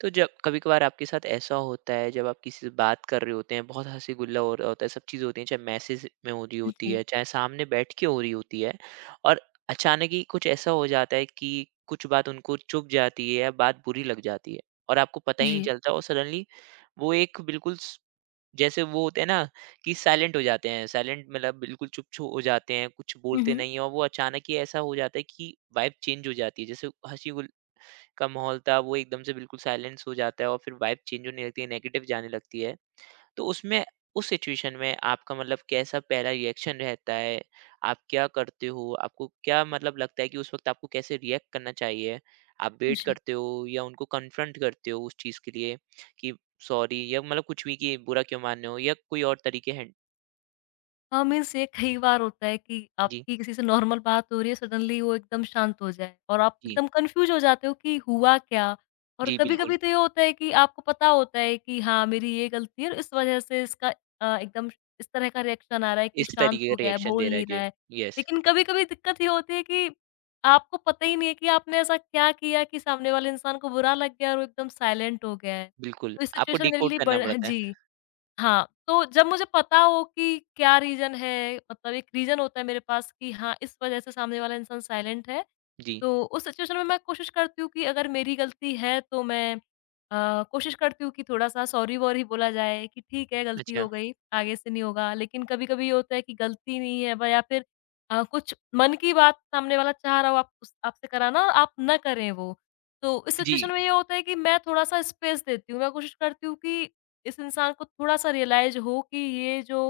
तो जब कभी-कभार आपके साथ ऐसा होता है जब आप किसी से बात कर रहे होते हैं, बहुत हँसी-गुल्ला हो रहा होता है, सब चीज़ें होती हैं, चाहे मैसेज में हो रही होती है, जी, चाहे सामने बैठ के हो रही होती है और अचानक ही कुछ ऐसा हो जाता है कि कुछ बात उनको चुभ जाती है या बात बुरी लग जाती है और आपको पता ही नहीं जी। चलता और सडनली वो एक बिल्कुल स जैसे वो होते हैं ना कि साइलेंट हो जाते हैं, साइलेंट मतलब बिल्कुल चुप छो हो जाते हैं, कुछ हुँ, बोलते हुँ। नहीं हैं और वो अचानक ही ऐसा हो जाता है कि वाइब चेंज हो जाती है। जैसे हँसी-गुल का माहौल था, वो एकदम से बिल्कुल साइलेंस हो जाता है और फिर वाइब चेंज होने लगती है, नेगेटिव जाने लगती है। तो उसमें उस सिचुएशन में आपका मतलब कैसा पहला रिएक्शन रहता है? आप क्या करते हो? आपको क्या मतलब लगता है कि उस वक़्त आपको कैसे रिएक्ट करना चाहिए? आप वेट जी। करते हो या उनको कन्फ्रंट करते हो उस चीज़ के लिए कि सॉरी या मतलब कुछ भी कि बुरा क्यों मान रहे हो या कोई और तरीके हैं? हाँ, मीन्स ये कई बार होता है कि जी, आपकी किसी से नॉर्मल बात हो रही है, सडनली वो एकदम शांत हो जाए और आप जी। एकदम कन्फ्यूज़ हो जाते हो कि हुआ क्या? और जी, बिल्कुल। कभी-कभी तो ये होता है कि आपको पता होता है कि हाँ, मेरी ये गलती है और इस वजह से इसका एकदम इस तरह का रिएक्शन आ रहा है कि इस शांत तरीके हो का गया है, रिएक्शन दे बोल रहा है नहीं रहा जी। है। येस, लेकिन कभी-कभी दिक्कत ये होती है कि आपको पता ही नहीं है कि आपने ऐसा क्या किया कि सामने वाले इंसान को बुरा लग गया और वो एकदम साइलेंट हो गया है। बिल्कुल। तो ये आपको सिचुएशन मेरे डिकोड लिए करना बड़ हाँ पड़ता है। जी। हाँ, तो जब मुझे पता हो कि क्या रीज़न है, मतलब एक रीज़न होता है मेरे पास कि हाँ, इस वज़ह से सामने वाला इंसान साइलेंट है, जी, तो उस सिचुएशन में मैं कोशिश करती हूँ कि अगर मेरी गलती है तो मैं कोशिश करती हूँ कि थोड़ा-सा सॉरी-वॉरी बोला जाए कि ठीक है गलती अच्छा। हो गई, आगे से नहीं होगा। लेकिन कभी-कभी ये होता है कि गलती नहीं है ब या फिर कुछ मन की बात सामने वाला चाह रहा हो आप उस आपसे कराना और आप ना करें वो। तो इस जी। सिचुएशन में ये होता है कि मैं थोड़ा-सा स्पेस देती हूँ। मैं कोशिश करती हूँ कि इस इंसान को थोड़ा-सा रियलाइज़ हो कि ये जो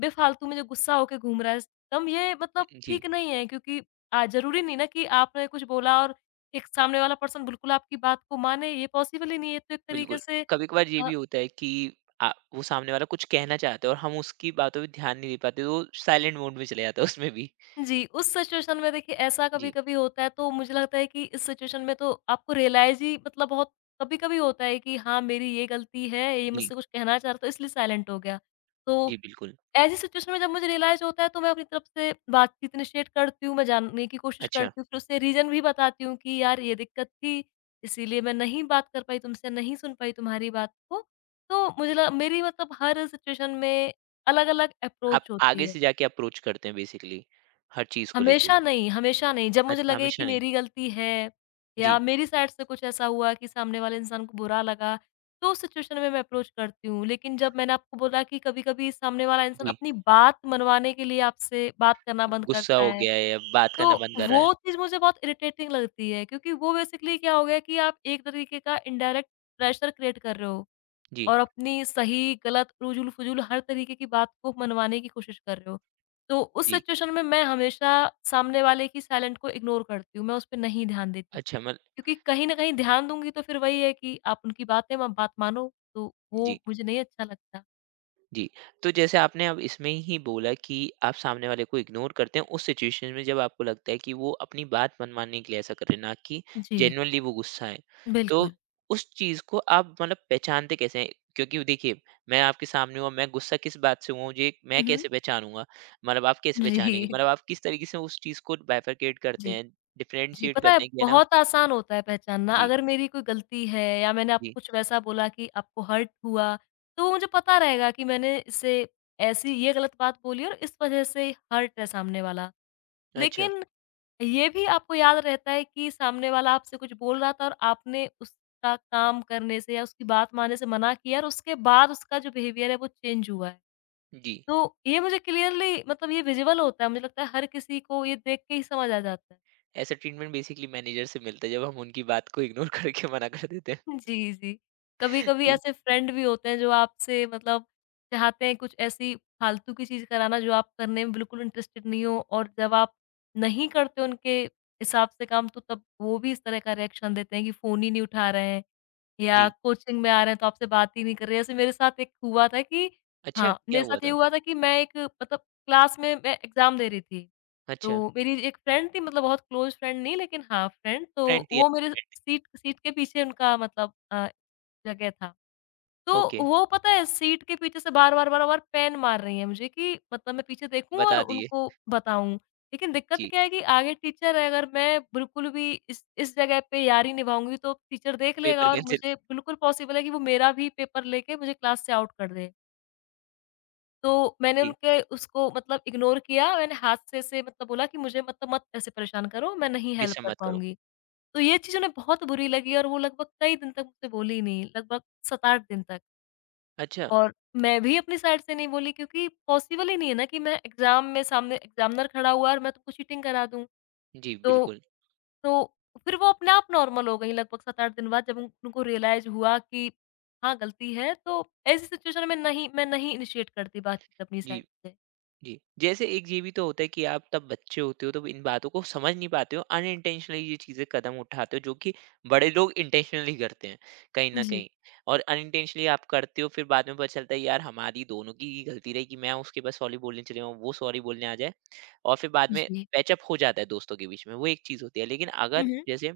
बेफ़ालतू में जो गुस्सा होके घूम रहा है इस दम, ये मतलब जी, ठीक नहीं है, क्योंकि ज़रूरी नहीं ना कि आपने कुछ बोला और एक सामने वाला पर्सन बिल्कुल आपकी बात को माने, ये पॉसिबल ही नहीं है। तो एक तरीके बिल्कुल। से कभी-कभार ये अ, भी होता है कि अ, वो सामने वाला कुछ कहना चाहता है और हम उसकी बातों पे ध्यान नहीं दे पाते, तो साइलेंट मोड में चले जाता है उसमें भी। जी। उस सिचुएशन में देखिए ऐसा जी, कभी-कभी होता है, तो मुझे लगता है कि इस सिचुएशन में तो आपको रियलाइज़ ही मतलब बहुत कभी-कभी होता है कि हाँ, मेरी ये गलती है, ये जी, मुझसे कुछ कहना चाह रहा था इसलिए साइलेंट हो गया। जी, तो बिल्कुल। ऐसी सिचुएशन में जब मुझे रियलाइज़ होता है तो मैं अपनी तरफ से बातचीत इनिशिएट करती हूँ, मैं जानने की कोशिश अच्छा, करती हूँ, फिर उससे रीज़न भी बताती हूँ कि यार ये दिक्कत थी, इसीलिए मैं नहीं बात कर पाई तुमसे, नहीं सुन पाई तुम्हारी बात को। तो मुझे ल मेरी मतलब हर सिचुएशन में अलग-अलग आप अप्रोच आगे होती है। से जाके अप्रोच करते हैं बेसिकली, हर चीज़ को लेके। हमेशा नहीं, हमेशा नहीं। जब मुझे अच्छा, लगे कि हमेशा नहीं। मेरी गलती है या जी, मेरी साइड से कुछ ऐसा हुआ कि सामने वाले इंसान को बुरा लगा, तो उस सिचुएशन में मैं अप्रोच करती हूँ। लेकिन जब मैंने आपको बोला कि कभी-कभी सामने वाला इंसान जी, अपनी बात मनवाने के लिए आपसे बात करना बंद गुस्सा करता हो है, गया है या बात तो करना बंद कर रहा है। वो चीज़ मुझे बहुत इरिटेटिंग लगती है, क्योंकि वो बेसिकली क्या हो गया कि आप एक तरीके का इनडायरेक्ट प्रेशर क्रिएट कर रहे हो। जी, और अपनी सही, गलत, फ़ुज़ूल-फ़ुज़ूल हर तरीके की बात को मनवाने की कोशिश कर रहे हो। तो उस जी। सिचुएशन में मैं हमेशा सामने वाले की साइलेंट को इग्नोर करती हूँ, मैं उस पे नहीं ध्यान देती। अच्छा मत क्योंकि कहीं न कहीं ध्यान दूँगी तो फिर वही है कि आप उनकी बात है, म बात मानो, तो वो जी। मुझे नहीं अच्छा लगता। जी, तो जैसे आपने अब इसमें ही बोला कि आप सामने वाले को इग्नोर करते हैं उस सिचुएशन में जब आपको लगता है कि वो अपनी बात मनवाने के लिए ऐसा कर रहे हैं, ना कि जी, जेन्युइनली वो गुस्सा है। तो बिल्कुल। उस चीज़ को आप मतलब पहचानते कैसे हैं? क्योंकि देखिए, मैं आपके सामने हूँ और मैं गुस्सा किस बात से हुआ हूँ, ये मैं हुँ, हुँ। कैसे पहचानूँगा? मतलब आप कैसे पहचानेंगे? जी, मतलब आप किस तरीके से उस चीज़ को बाइफरकेट करते जी। हैं, जी, डिफरेंशिएट पता है करते हैं कि है ना बहुत आसान होता है पहचानना, जी, अगर मेरी कोई गलती है या मैंने आपको जी। कुछ वैसा बोला कि आपको हर्ट हुआ, तो मुझे पता रहेगा कि मैंने इसे ऐसी ये गलत बात बोली और इस वज़ह से हर्ट है सामने वाला। अच्छा, लेकिन ये भी आपको याद रहता है कि सामने वाला आपसे कुछ बोल रहा था और आपने उसका काम करने से या उसकी बात मानने से मना किया और उसके बाद उसका जो बिहेवियर है वो चेंज हुआ है। जी। तो ये मुझे क्लियरली मतलब ये विज़िबल होता है, मुझे लगता है हर किसी को ये देख के ही समझ आ जाता है। ऐसा ट्रीटमेंट बेसिकली मैनेजर से मिलता है जब हम उनकी बात को इग्नोर करके मना कर देते हैं। जी, जी। कभी-कभी जी, ऐसे फ्रेंड भी होते हैं जो आपसे मतलब चाहते हैं कुछ ऐसी फालतू की चीज़ कराना जो आप करने में बिल्कुल इंटरेस्टेड नहीं हो, और जब आप नहीं करते उनके हिसाब से काम तो तब वो भी इस तरह का रिएक्शन देते हैं कि फ़ोन ही नहीं उठा रहे हैं या जी। कोचिंग में आ रहे हैं तो आपसे बात ही नहीं कर रहे हैं। ऐसे मेरे साथ एक हुआ था कि अच्छा, हाँ, क्या मेरे हुआ साथ ये था? हुआ था कि मैं एक मतलब क्लास में मैं एग्ज़ाम दे रही थी। अच्छा, तो मेरी एक फ्रेंड थी, मतलब बहुत क्लोज़ फ्रेंड नहीं लेकिन हाँ, फ्रेंड फ्रेंड तो थी वो मेरे आपकी फ्रेंड। सीट सीट के पीछे उनका मतलब जगह था। तो ओके, वो, पता है, सीट के पीछे से बार-बार, बार-बार पैन मार रही हैं मुझे कि मतलब मैं पीछे देखूँ और बता दिए। उनको बताऊँ। लेकिन दिक्कत जी, क्या है कि आगे टीचर है, अगर मैं बिल्कुल भी इस जगह पे यारी निभाऊँगी तो टीचर देख लेगा पेपर और कैंसल मुझे बिल्कुल पॉसिबल है कि वो मेरा भी पेपर लेके मुझे क्लास से आउट कर दे। तो मैंने जी, उनके उसको मतलब इग्नोर किया। मैंने हाथ से ऐसे मतलब बोला कि मुझे मतलब मत ऐसे परेशान करो, मैं नहीं हेल्प डिस्टर्ब कर मत करो। पाऊँगी। तो ये चीज़ उन्हें बहुत बुरी लगी और वो लगभग कई दिन तक मुझसे बोली नहीं, लगभग 7-8 दिन तक। अच्छा, और मैं भी अपनी साइड से नहीं बोली क्योंकि पॉसिबल ही नहीं है ना कि मैं एग्ज़ाम में सामने एग्ज़ामिनर खड़ा हुआ है और मैं तुमको चीटिंग करा दूँ। जी, तो बिल्कुल। तो फिर वो अपने आप नॉर्मल हो गई लगभग 7-8 दिन बाद, जब उन उनको रियलाइज़ हुआ कि हाँ, गलती है, तो ऐसी सिचुएशन में मैं नहीं इनिशिएट करती बातचीत अपनी जी, साइड से। जी। जैसे एक ये भी तो होता है कि आप तब बच्चे होते हो, तो इन बातों को समझ नहीं पाते हो, अनइंटेंशनली ये चीज़ें कदम उठाते हो, जो कि बड़े लोग इंटेंशनली करते हैं, कहीं न जी। कहीं। और अनइंटेंशनली आप करते हो, फिर बाद में पता चलता है, यार, हमारी दोनों की ही गलती रही कि मैं उसके पास सॉरी बोलने चले जाऊँ, वो सॉरी बोलने आ जाए। और फिर बाद में जी। पैचअप हो जाता है दोस्तों के बीच में, वो एक चीज़ होती है। लेकिन हुँ, अगर हुँ। जैसे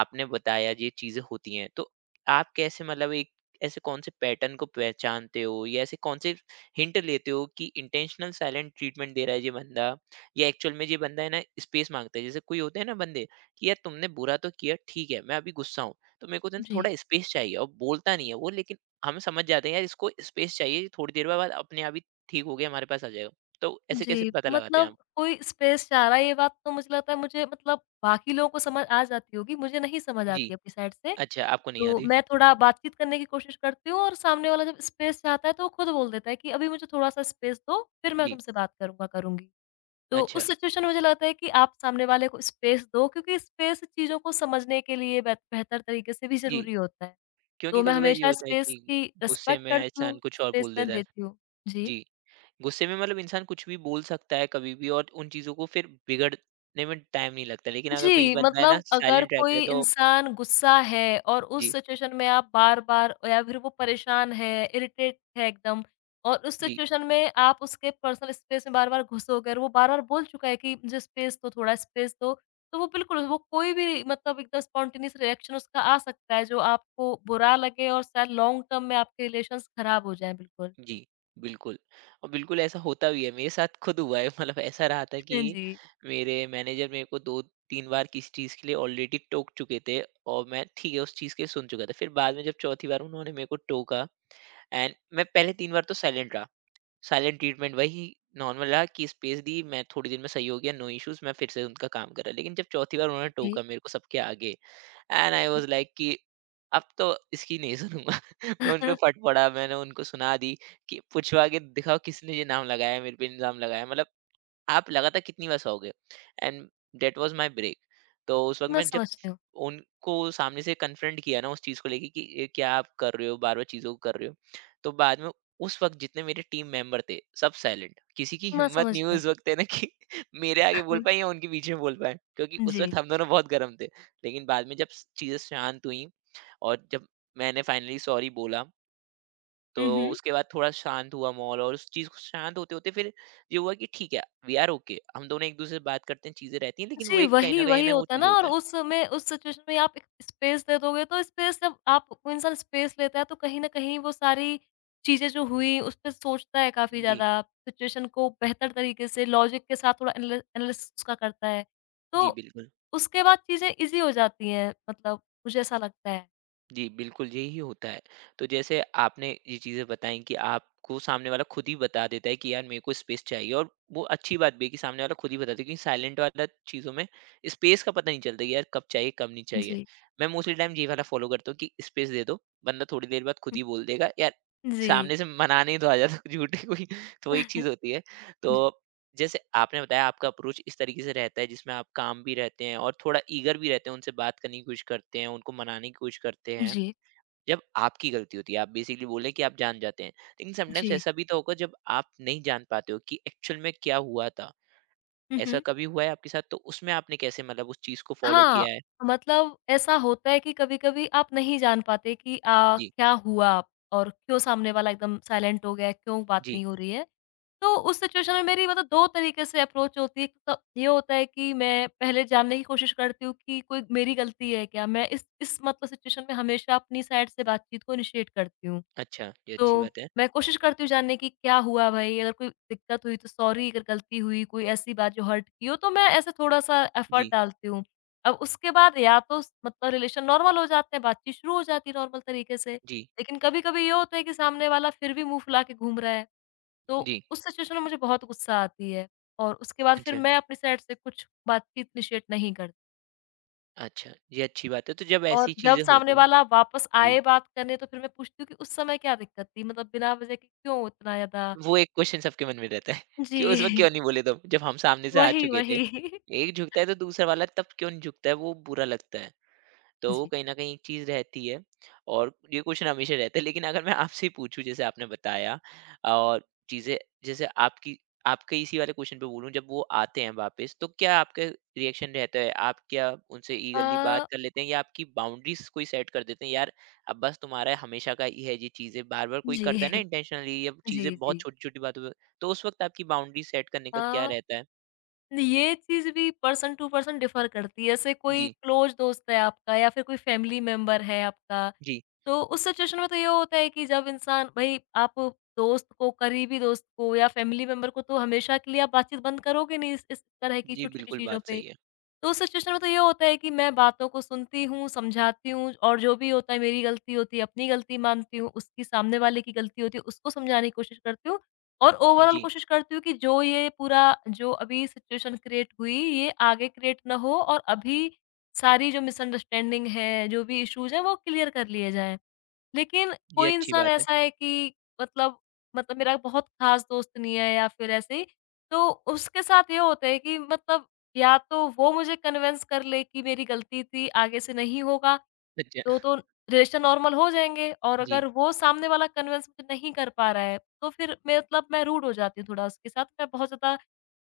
आपने बताया ये चीज़ें होती हैं, तो आप कैसे मतलब एक ऐसे कौन से पैटर्न को पहचानते हो या ऐसे कौन से हिंट लेते हो कि इंटेंशनल साइलेंट ट्रीटमेंट दे रहा है ये बंदा या एक्चुअल में ये बंदा है ना स्पेस माँगता है। जैसे कोई होते हैं ना बंदे कि यार तुमने बुरा तो किया, ठीक है, मैं अभी गुस्सा हूँ, तो मेरे को तो ना जी। थोड़ा स्पेस चाहिए और बोलता नहीं है वो लेकिन हम समझ जाते हैं यार इसको स्पेस चाहिए, ये थोड़ी देर बाद अपने आप ही ठीक हो गया, हमारे पास आ जाएगा। तो ऐसे कैसे जी, पता लगाते हैं मतलब आप? कोई स्पेस चाह रहा है, ये बात तो मुझे लगता है मुझे मतलब बाकी लोगों को समझ आ जाती होगी, मुझे नहीं समझ जी। आती अपनी साइड से। अच्छा, आपको नहीं तो आती? मैं थोड़ा बातचीत करने की कोशिश करती हूँ और सामने वाला जब स्पेस चाहता है तो वो खुद बोल देता है कि अभी मुझे थोड़ा-सा स्पेस दो, फिर मैं जी। तुमसे बात करूँगा, करूँगी। तो अच्छा, उस सिचुएशन में मुझे लगता है कि आप सामने वाले को स्पेस दो क्योंकि स्पेस चीज़ों को समझने के लिए बेहतर तरीके से भी जी। ज़रूरी होता है। क्योंकि तो मैं कभी-कभार ये हमेशा होता है स्पेस कि की गुस्से रिस्पेक्ट में करती हूँ, इंसान कुछ और स्पेस बोल मैं देता है। देती हूँ। जी। जी, गुस्से में मतलब इंसान कुछ भी बोल सकता है कभी भी और उन चीज़ों को फिर बिगड़ने में टाइम नहीं लगता। लेकिन अगर कोई जी, बंदा है ना मतलब अगर साइलेंट रहता है कोई तो इंसान गुस्सा है और उस जी, सिचुएशन में आप बार-बार या फिर वो परेशान है, इरिटेट है एकदम, और उस जी, सिचुएशन में आप उसके पर्सनल स्पेस में बार-बार घुसोगे और वो बार-बार बोल चुका है कि मुझे स्पेस दो, थोड़ा स्पेस दो, तो वो कोई भी मतलब एकदम स्पॉन्टेनियस रिएक्शन उसका आ सकता है जो आपको बुरा लगे और शायद लॉन्ग टर्म में आपके रिलेशंस खराब हो जाएँ बिल्कुल। जी, बिल्कुल। और बिल्कुल ऐसा होता भी है, मेरे साथ खुद हुआ है मतलब ऐसा रहा था हाँ कि जी, मेरे मैनेजर मेरे को 2-3 बार किसी चीज़ के लिए ऑलरेडी टोक चुके थे और मैं ठीक है उस चीज़ के लिए सुन चुका था। फिर बाद में जब चौथी बार उन्होंने मेरे को टोका एंड मैं पहले 3 बार तो साइलेंट रहा। साइलेंट ट्रीटमेंट वही नॉर्मल रहा कि स्पेस दी, मैं थोड़ी देर में सही हो गया, नो इश्यूज़, मैं फिर से उनका काम करा। लेकिन जब चौथी बार उन्होंने जी। टोका मेरे को सबके आगे एंड आई वाज़ लाइक कि अब तो इसकी नहीं सुनूँगा। मैं उन पे फट पड़ा, मैंने उनको सुना दी कि पूछवा के दिखाओ किसने ये नाम लगाया है, मेरे पे इल्ज़ाम लगाया है। मतलब आप लगातार कितनी बार सोओगे? And that was my break. तो उस वक़्त मैं मैं जब समझती हूँ, उनको सामने से कन्फ्रंट किया ना उस चीज़ को लेके कि ये क्या आप कर रहे हो? बार-बार चीज़ों को कर रहे हो। तो बाद में उस वक़्त जितने मेरे टीम मेंबर थे, सब साइलेंट। किसी की मैं हिम्मत समझ नहीं रही हुई हूँ। उस वक़्त है ना कि मेरे आगे बोल पाएँ या उनके बीच में बोल पाएँ, क्योंकि उस जी। वक़्त हम दोनों बहुत गर्म थे। लेकिन बाद में जब स चीज़ें शांत हुईं और जब मैंने फाइनली सॉरी बोला तो हुँ, हुँ। उसके बाद थोड़ा शांत हुआ माहौल और उस चीज़ को शांत होते-होते फिर ये हुआ कि ठीक है, वी आर ओके हम दोनों एक-दूसरे से बात करते हैं, चीज़ें रहती हैं लेकिन वो जी, एक कहीं न वही, कहीं है वही ना वो होता है चीज़ ना, होता और है। उस समय उस सिचुएशन में आप एक स्पेस दे दोगे तो स्पेस जब आप कोई इंसान स्पेस लेता है तो कहीं न कहीं वो सारी चीज़ें जो हुई उस पे सोचता है काफ़ी जी। ज़्यादा, सिचुएशन को बेहतर तरीके से लॉजिक के साथ थोड़ा एनालिसिस उसका करता है। तो जी, बिल्कुल। उसके बाद चीज़ें ईज़ी हो जाती हैं, मतलब मुझे ऐसा लगता है। जी, बिल्कुल यही होता है। तो जैसे आपने ये चीज़ें बताई कि आपको सामने वाला खुद ही बता देता है कि यार मेरे को स्पेस चाहिए और वो अच्छी बात भी है कि सामने वाला खुद ही बताता है क्योंकि साइलेंट वाला चीज़ों में स्पेस का पता नहीं चलता कि यार कब चाहिए, कब नहीं चाहिए। जी। मैं मोस्टली टाइम ये वाला फ़ॉलो करता हूँ कि स्पेस दे दो, बंदा थोड़ी देर बाद खुद ही बोल देगा। यार जी। सामने से मनाने ही तो आ जाता झूठ की कोई तो वो एक जी। चीज़ होती है। तो जी। जैसे आपने बताया आपका अप्रोच इस तरीके से रहता है जिसमें आप काम भी रहते हैं और थोड़ा ईगर भी रहते हैं उनसे बात करने की कोशिश करते हैं उनको मनाने की कोशिश करते हैं जी। जब आपकी गलती होती है आप बेसिकली बोले कि आप जान जाते हैं लेकिन जी। समटाइम्स ऐसा भी तो होगा जब आप नहीं जान पाते हो कि एक्चुअल में क्या हुआ था हुँ, ऐसा हुँ। कभी हुआ है आपके साथ तो उसमें आपने कैसे मतलब उस चीज को फॉलो हाँ, किया है। मतलब ऐसा होता है कि कभी-कभी आप नहीं जान पाते कि जी। क्या हुआ और क्यों सामने वाला एकदम साइलेंट हो गया है, क्यों बात जी, नहीं हो रही है। तो उस सिचुएशन में मेरी मतलब 2 तरीके से अप्रोच होती है। तो ये होता है कि मैं पहले जानने की कोशिश करती हूँ कि कोई मेरी गलती है क्या? मैं इस मतलब सिचुएशन में हमेशा अपनी साइड से बातचीत को इनिशिएट करती हूँ। अच्छा ये तो अच्छी बात है। मैं कोशिश करती हूँ जानने की क्या हुआ भाई? अगर कोई दिक्कत हुई तो सॉरी, अगर गलती हुई, कोई ऐसी बात जो हर्ट की हो, तो मैं ऐसे थोड़ा-सा एफर्ट जी, डालती हूँ। अब उसके बाद या तो स मतलब रिलेशन नॉर्मल हो जाते हैं, बातचीत शुरू हो जाती है नॉर्मल तरीके से। जी, लेकिन कभी-कभी ये होता है कि सामने वाला फिर भी मुँह फुला के घूम रहा है, तो जी। उस सिचुएशन में मुझे बहुत गुस्सा आती है और उसके बाद फिर अच्छा, मैं अपनी साइड से कुछ बातचीत इनिशिएट नहीं करती। अच्छा ये अच्छी बात है तो जब और ऐसी जब चीजें सामने होती हैं। वाला वापस जी, आए बात करने तो फिर मैं पूछती हूँ कि उस समय क्या दिक्कत थी? मतलब बिना वज़ह के क्यों इतना ज़्यादा? वो एक क्वेश्चन सबके मन में रहता है कि उस वक़्त जी। क्यों नहीं बोले तुम? जब हम सामने से आ वही, चुके थे। वही। एक झुकता है तो दूसरा वाला तब क्यों नहीं झुकता है, वो बुरा लगता है। तो वो जी। कहीं न कहीं एक चीज़ रहती है और ये क्वेश्चन हमेशा रहता है। लेकिन अगर मैं आपसे ही पूछूँ जैसे आपने बताया और चीज़ें जैसे आपकी आपके इसी वाले क्वेश्चन पे बोलूँ जब वो आते हैं वापस तो क्या आपका रिएक्शन रहता है? आप क्या उनसे ईगरली बात अ, कर लेते हैं या आपकी बाउंड्रीज़ कोई सेट कर देते हैं? यार अब बस तुम्हारा हमेशा का ही है ये चीज़ें बार-बार कोई करता है ना जी। इंटेंशनली या चीज़ें जी, बहुत जी। छोटी-छोटी बातों पे तो उस वक़्त आपकी बाउंड्री सेट करने का अ, क्या रहता है? ये चीज़ भी पर्सन टू पर्सन डिफ़र करती है। जैसे कोई जी, क्लोज़ दोस्त है आपका या फिर कोई फैमिली मेंबर है आपका, जी। तो उस सिचुएशन में तो ये होता है कि जब इंसान भई आप दोस्त को, करीबी दोस्त को या फैमिली मेंबर को, तो हमेशा के लिए आप बातचीत बंद करोगे नहीं इस तरह की जी, छोटी-छोटी बिल्कुल चीज़ों बात पे। सही है। तो उस सिचुएशन में तो ये होता है कि मैं बातों को सुनती हूँ, समझाती हूँ, और जो भी होता है मेरी गलती होती है, अपनी गलती मानती हूँ, उसकी सामने वाले की गलती होती है, उसको समझाने की कोशिश करती हूँ, और ओवरऑल जी, कोशिश करती हूँ कि जो ये पूरा जो अभी सिचुएशन क्रिएट हुई, ये आगे क्रिएट ना हो, और अभी सारी जो मिसअंडरस्टैंडिंग है, जो भी इश्यूज़ हैं, वो क्लियर कर लिए जाएँ। लेकिन ये कोई अच्छी इंसान बात है। ऐसा है कि मतलब मतलब मेरा बहुत खास दोस्त नहीं है या फिर ऐसे ही, तो उसके साथ ये होता है कि मतलब या तो वो मुझे कन्विंस कर ले कि मेरी गलती थी, आगे से नहीं होगा, अच्छा, तो रिलेशन नॉर्मल हो जाएँगे, और जी। अगर वो सामने वाला कन्विंस मुझे नहीं कर पा रहा है, तो फिर मैं रूड हो जाती हूँ थोड़ा उसके साथ। मैं बहुत ज़्यादा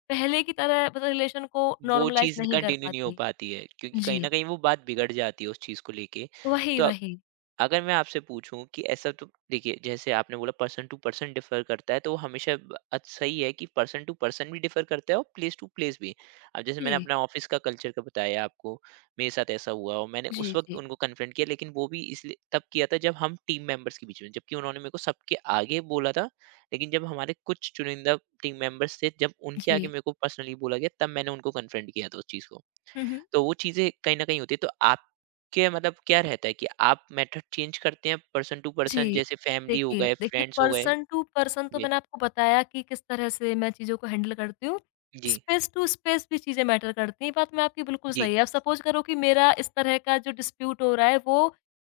पहले की तरह मतलब रिलेशन को वो नॉर्मलाइज़ चीज़ नहीं कर कंटिन्यू नहीं हो पाती। पाती है, क्योंकि कहीं न जी, कहीं वो बात बिगड़ जाती है उस चीज़ को लेके। वही, तो वही। अगर मैं आपसे पूछूं कि ऐसा तो देखिए जैसे आपने बोला पर्सन टू पर्सन डिफर करता है तो वो हमेशा सही है कि पर्सन टू पर्सन भी डिफर करता है और प्लेस टू प्लेस भी अब जैसे मैंने जी, अपना ऑफिस का कल्चर का बताया आपको मेरे साथ ऐसा हुआ और मैंने उस जी, वक्त जी, उनको कन्फ्रंट किया लेकिन वो भी इसलिए तब किया था जब हम टीम मेंबर्स के बीच में जबकि उन्होंने मेरे को सबके आगे बोला था लेकिन जब हमारे कुछ चुनिंदा टीम मेंबर्स थे जब उनके जी। आगे मेरे को पर्सनली बोला गया तब मैंने उनको कन्फ्रंट किया था उस चीज़ को तो वो चीज़ें कहीं न कहीं होती है। तो आपके मतलब क्या रहता है कि आप मेथड चेंज करते हैं पर्सन टू पर्सन जी। जैसे फैमिली हो देखिए गए, देखिए, फ्रेंड्स हो गए? पर्सन टू पर्सन तो ये मैंने आपको बताया कि किस तरह से मैं चीज़ों को हैंडल करती हूँ। जी, स्पेस टू स्पेस भी चीज़ें मैटर करती हैं, ये बात में आपकी बिल्कुल जी, सही है। अब सपोज़ करो कि मेरा इस तरह का जो डिस्प्यूट हो रहा है वो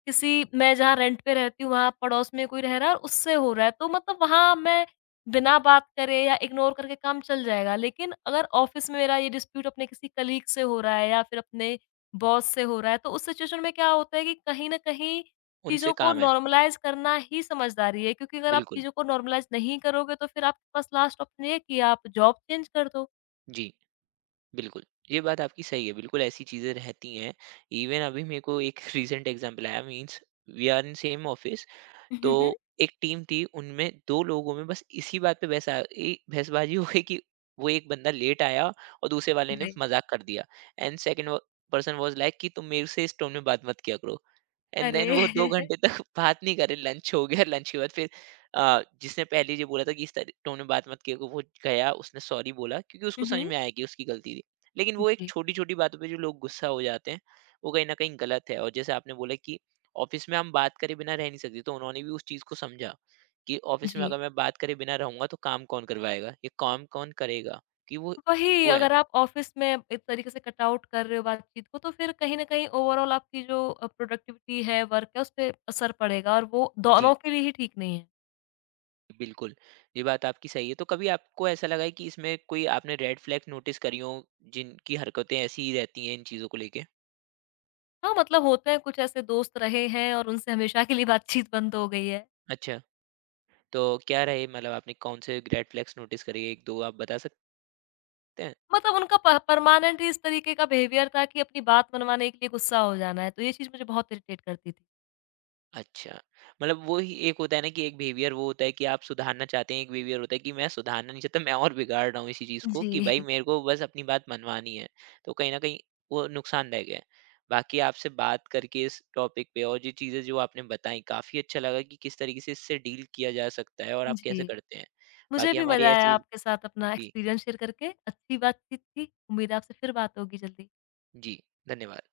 किसी मैं जहाँ रेंट पे रहती हूँ, वहाँ पड़ोस में कोई रह रहा है और उससे हो रहा है, तो मतलब वहाँ मैं बिना बात करे या इग्नोर करके काम चल जाएगा। लेकिन अगर ऑफ़िस में मेरा ये डिस्प्यूट अपने किसी कलीग से हो रहा है या फिर अपने बॉस से हो रहा है, तो उस सिचुएशन में क्या होता है कि कहीं न कहीं उनसे चीज़ों को काम है। नॉर्मलाइज़ करना ही समझदारी है, क्योंकि अगर आप बिल्कुल, चीज़ों को नॉर्मलाइज़ नहीं करोगे तो फिर आपके पास लास्ट ऑप्शन ये है कि आप जॉब चेंज कर दो। जी, बिल्कुल। ये बात आपकी सही है, बिल्कुल ऐसी चीज़ें रहती हैं। इवन अभी मेरे को एक रीसेंट एग्ज़ाम्पल आया means we are in same office तो हुँ, हुँ। एक टीम थी उनमें 2 लोगों में बस इसी बात पे बहसबाजी हो गई कि वो एक बंदा लेट आया और दूसरे वाले ने अरे! मजाक कर दिया and second person was like कि तुम मेरे से इस टोन में बात मत किया करो एंड अरे! देन वो 2 घंटे तक बात नहीं करे, लंच हो गया, लंच के बाद फिर जिसने पहले ये बोला था कि इस तरी टोन में बात मत किया करो, वो गया, उसने सॉरी बोला क्योंकि उसको हुँ, समझ हुँ। में आया कि उसकी गलती थी। लेकिन वो एक जी, छोटी-छोटी बातों पे जो लोग गुस्सा हो जाते हैं, वो कहीं न कहीं गलत है और जैसे आपने बोला कि ऑफ़िस में हम बात करे बिना रह नहीं सकते, तो उन्होंने भी उस चीज़ को समझा कि ऑफ़िस में जी। अगर मैं बात करे बिना रहूँगा, तो काम कौन करवाएगा? ये काम कौन करेगा? कि वही, वो है। अगर आप ऑफ़िस में एक तरीके से कट आउट कर रहे हो बातचीत को तो फिर कहीं न कहीं ओवरऑल आपकी जो प्रोडक्टिविटी है, वर्क है, उसपे असर पड़ेगा और वो जी। दोनों के लिए ही ठीक नहीं है। बिल्कुल, ये बात आपकी सही है। तो कभी आपको ऐसा लगा है कि इसमें कोई आपने रेड फ्लैग नोटिस करी हों, जिनकी हरकतें ऐसी ही रहती हैं इन चीज़ों को लेके? हाँ, मतलब होते हैं कुछ ऐसे दोस्त रहे हैं और उनसे हमेशा के लिए बातचीत बंद हो गई है। अच्छा। तो क्या रहे मतलब आपने कौन से रेड फ्लैग्स नोटिस करे? 1-2 आप बता सकते हैं? मतलब उनका प परमानेंट ही इस तरीके का बिहेवियर था कि अपनी बात मनवाने के लिए गुस्सा हो जाना है, तो ये चीज़ मुझे बहुत इरिटेट करती थी। अच्छा, मतलब वो ही एक होता है ना कि एक बिहेवियर वो होता है कि आप सुधारना चाहते हैं, एक बिहेवियर होता है कि मैं सुधारना नहीं चाहता, मैं और बिगाड़ रहा हूँ इसी चीज़ को जी, कि भाई मेरे को बस अपनी बात मनवानी है। तो कहीं न कहीं वो नुकसानदायक है। बाकी आपसे बात करके इस टॉपिक पे और ये चीज़ें जो आपने बताई काफ़ी अच्छा लगा कि किस तरीके से इससे डील किया जा सकता है और आप जी। कैसे करते हैं। मुझे बाकी भी हमारी मज़ा आया ऐसी आपके साथ अपना जी, एक्सपीरियंस शेयर करके, अच्छी बातचीत थी। उम्मीद है आपसे फिर बात होगी जल्दी। जी, धन्यवाद।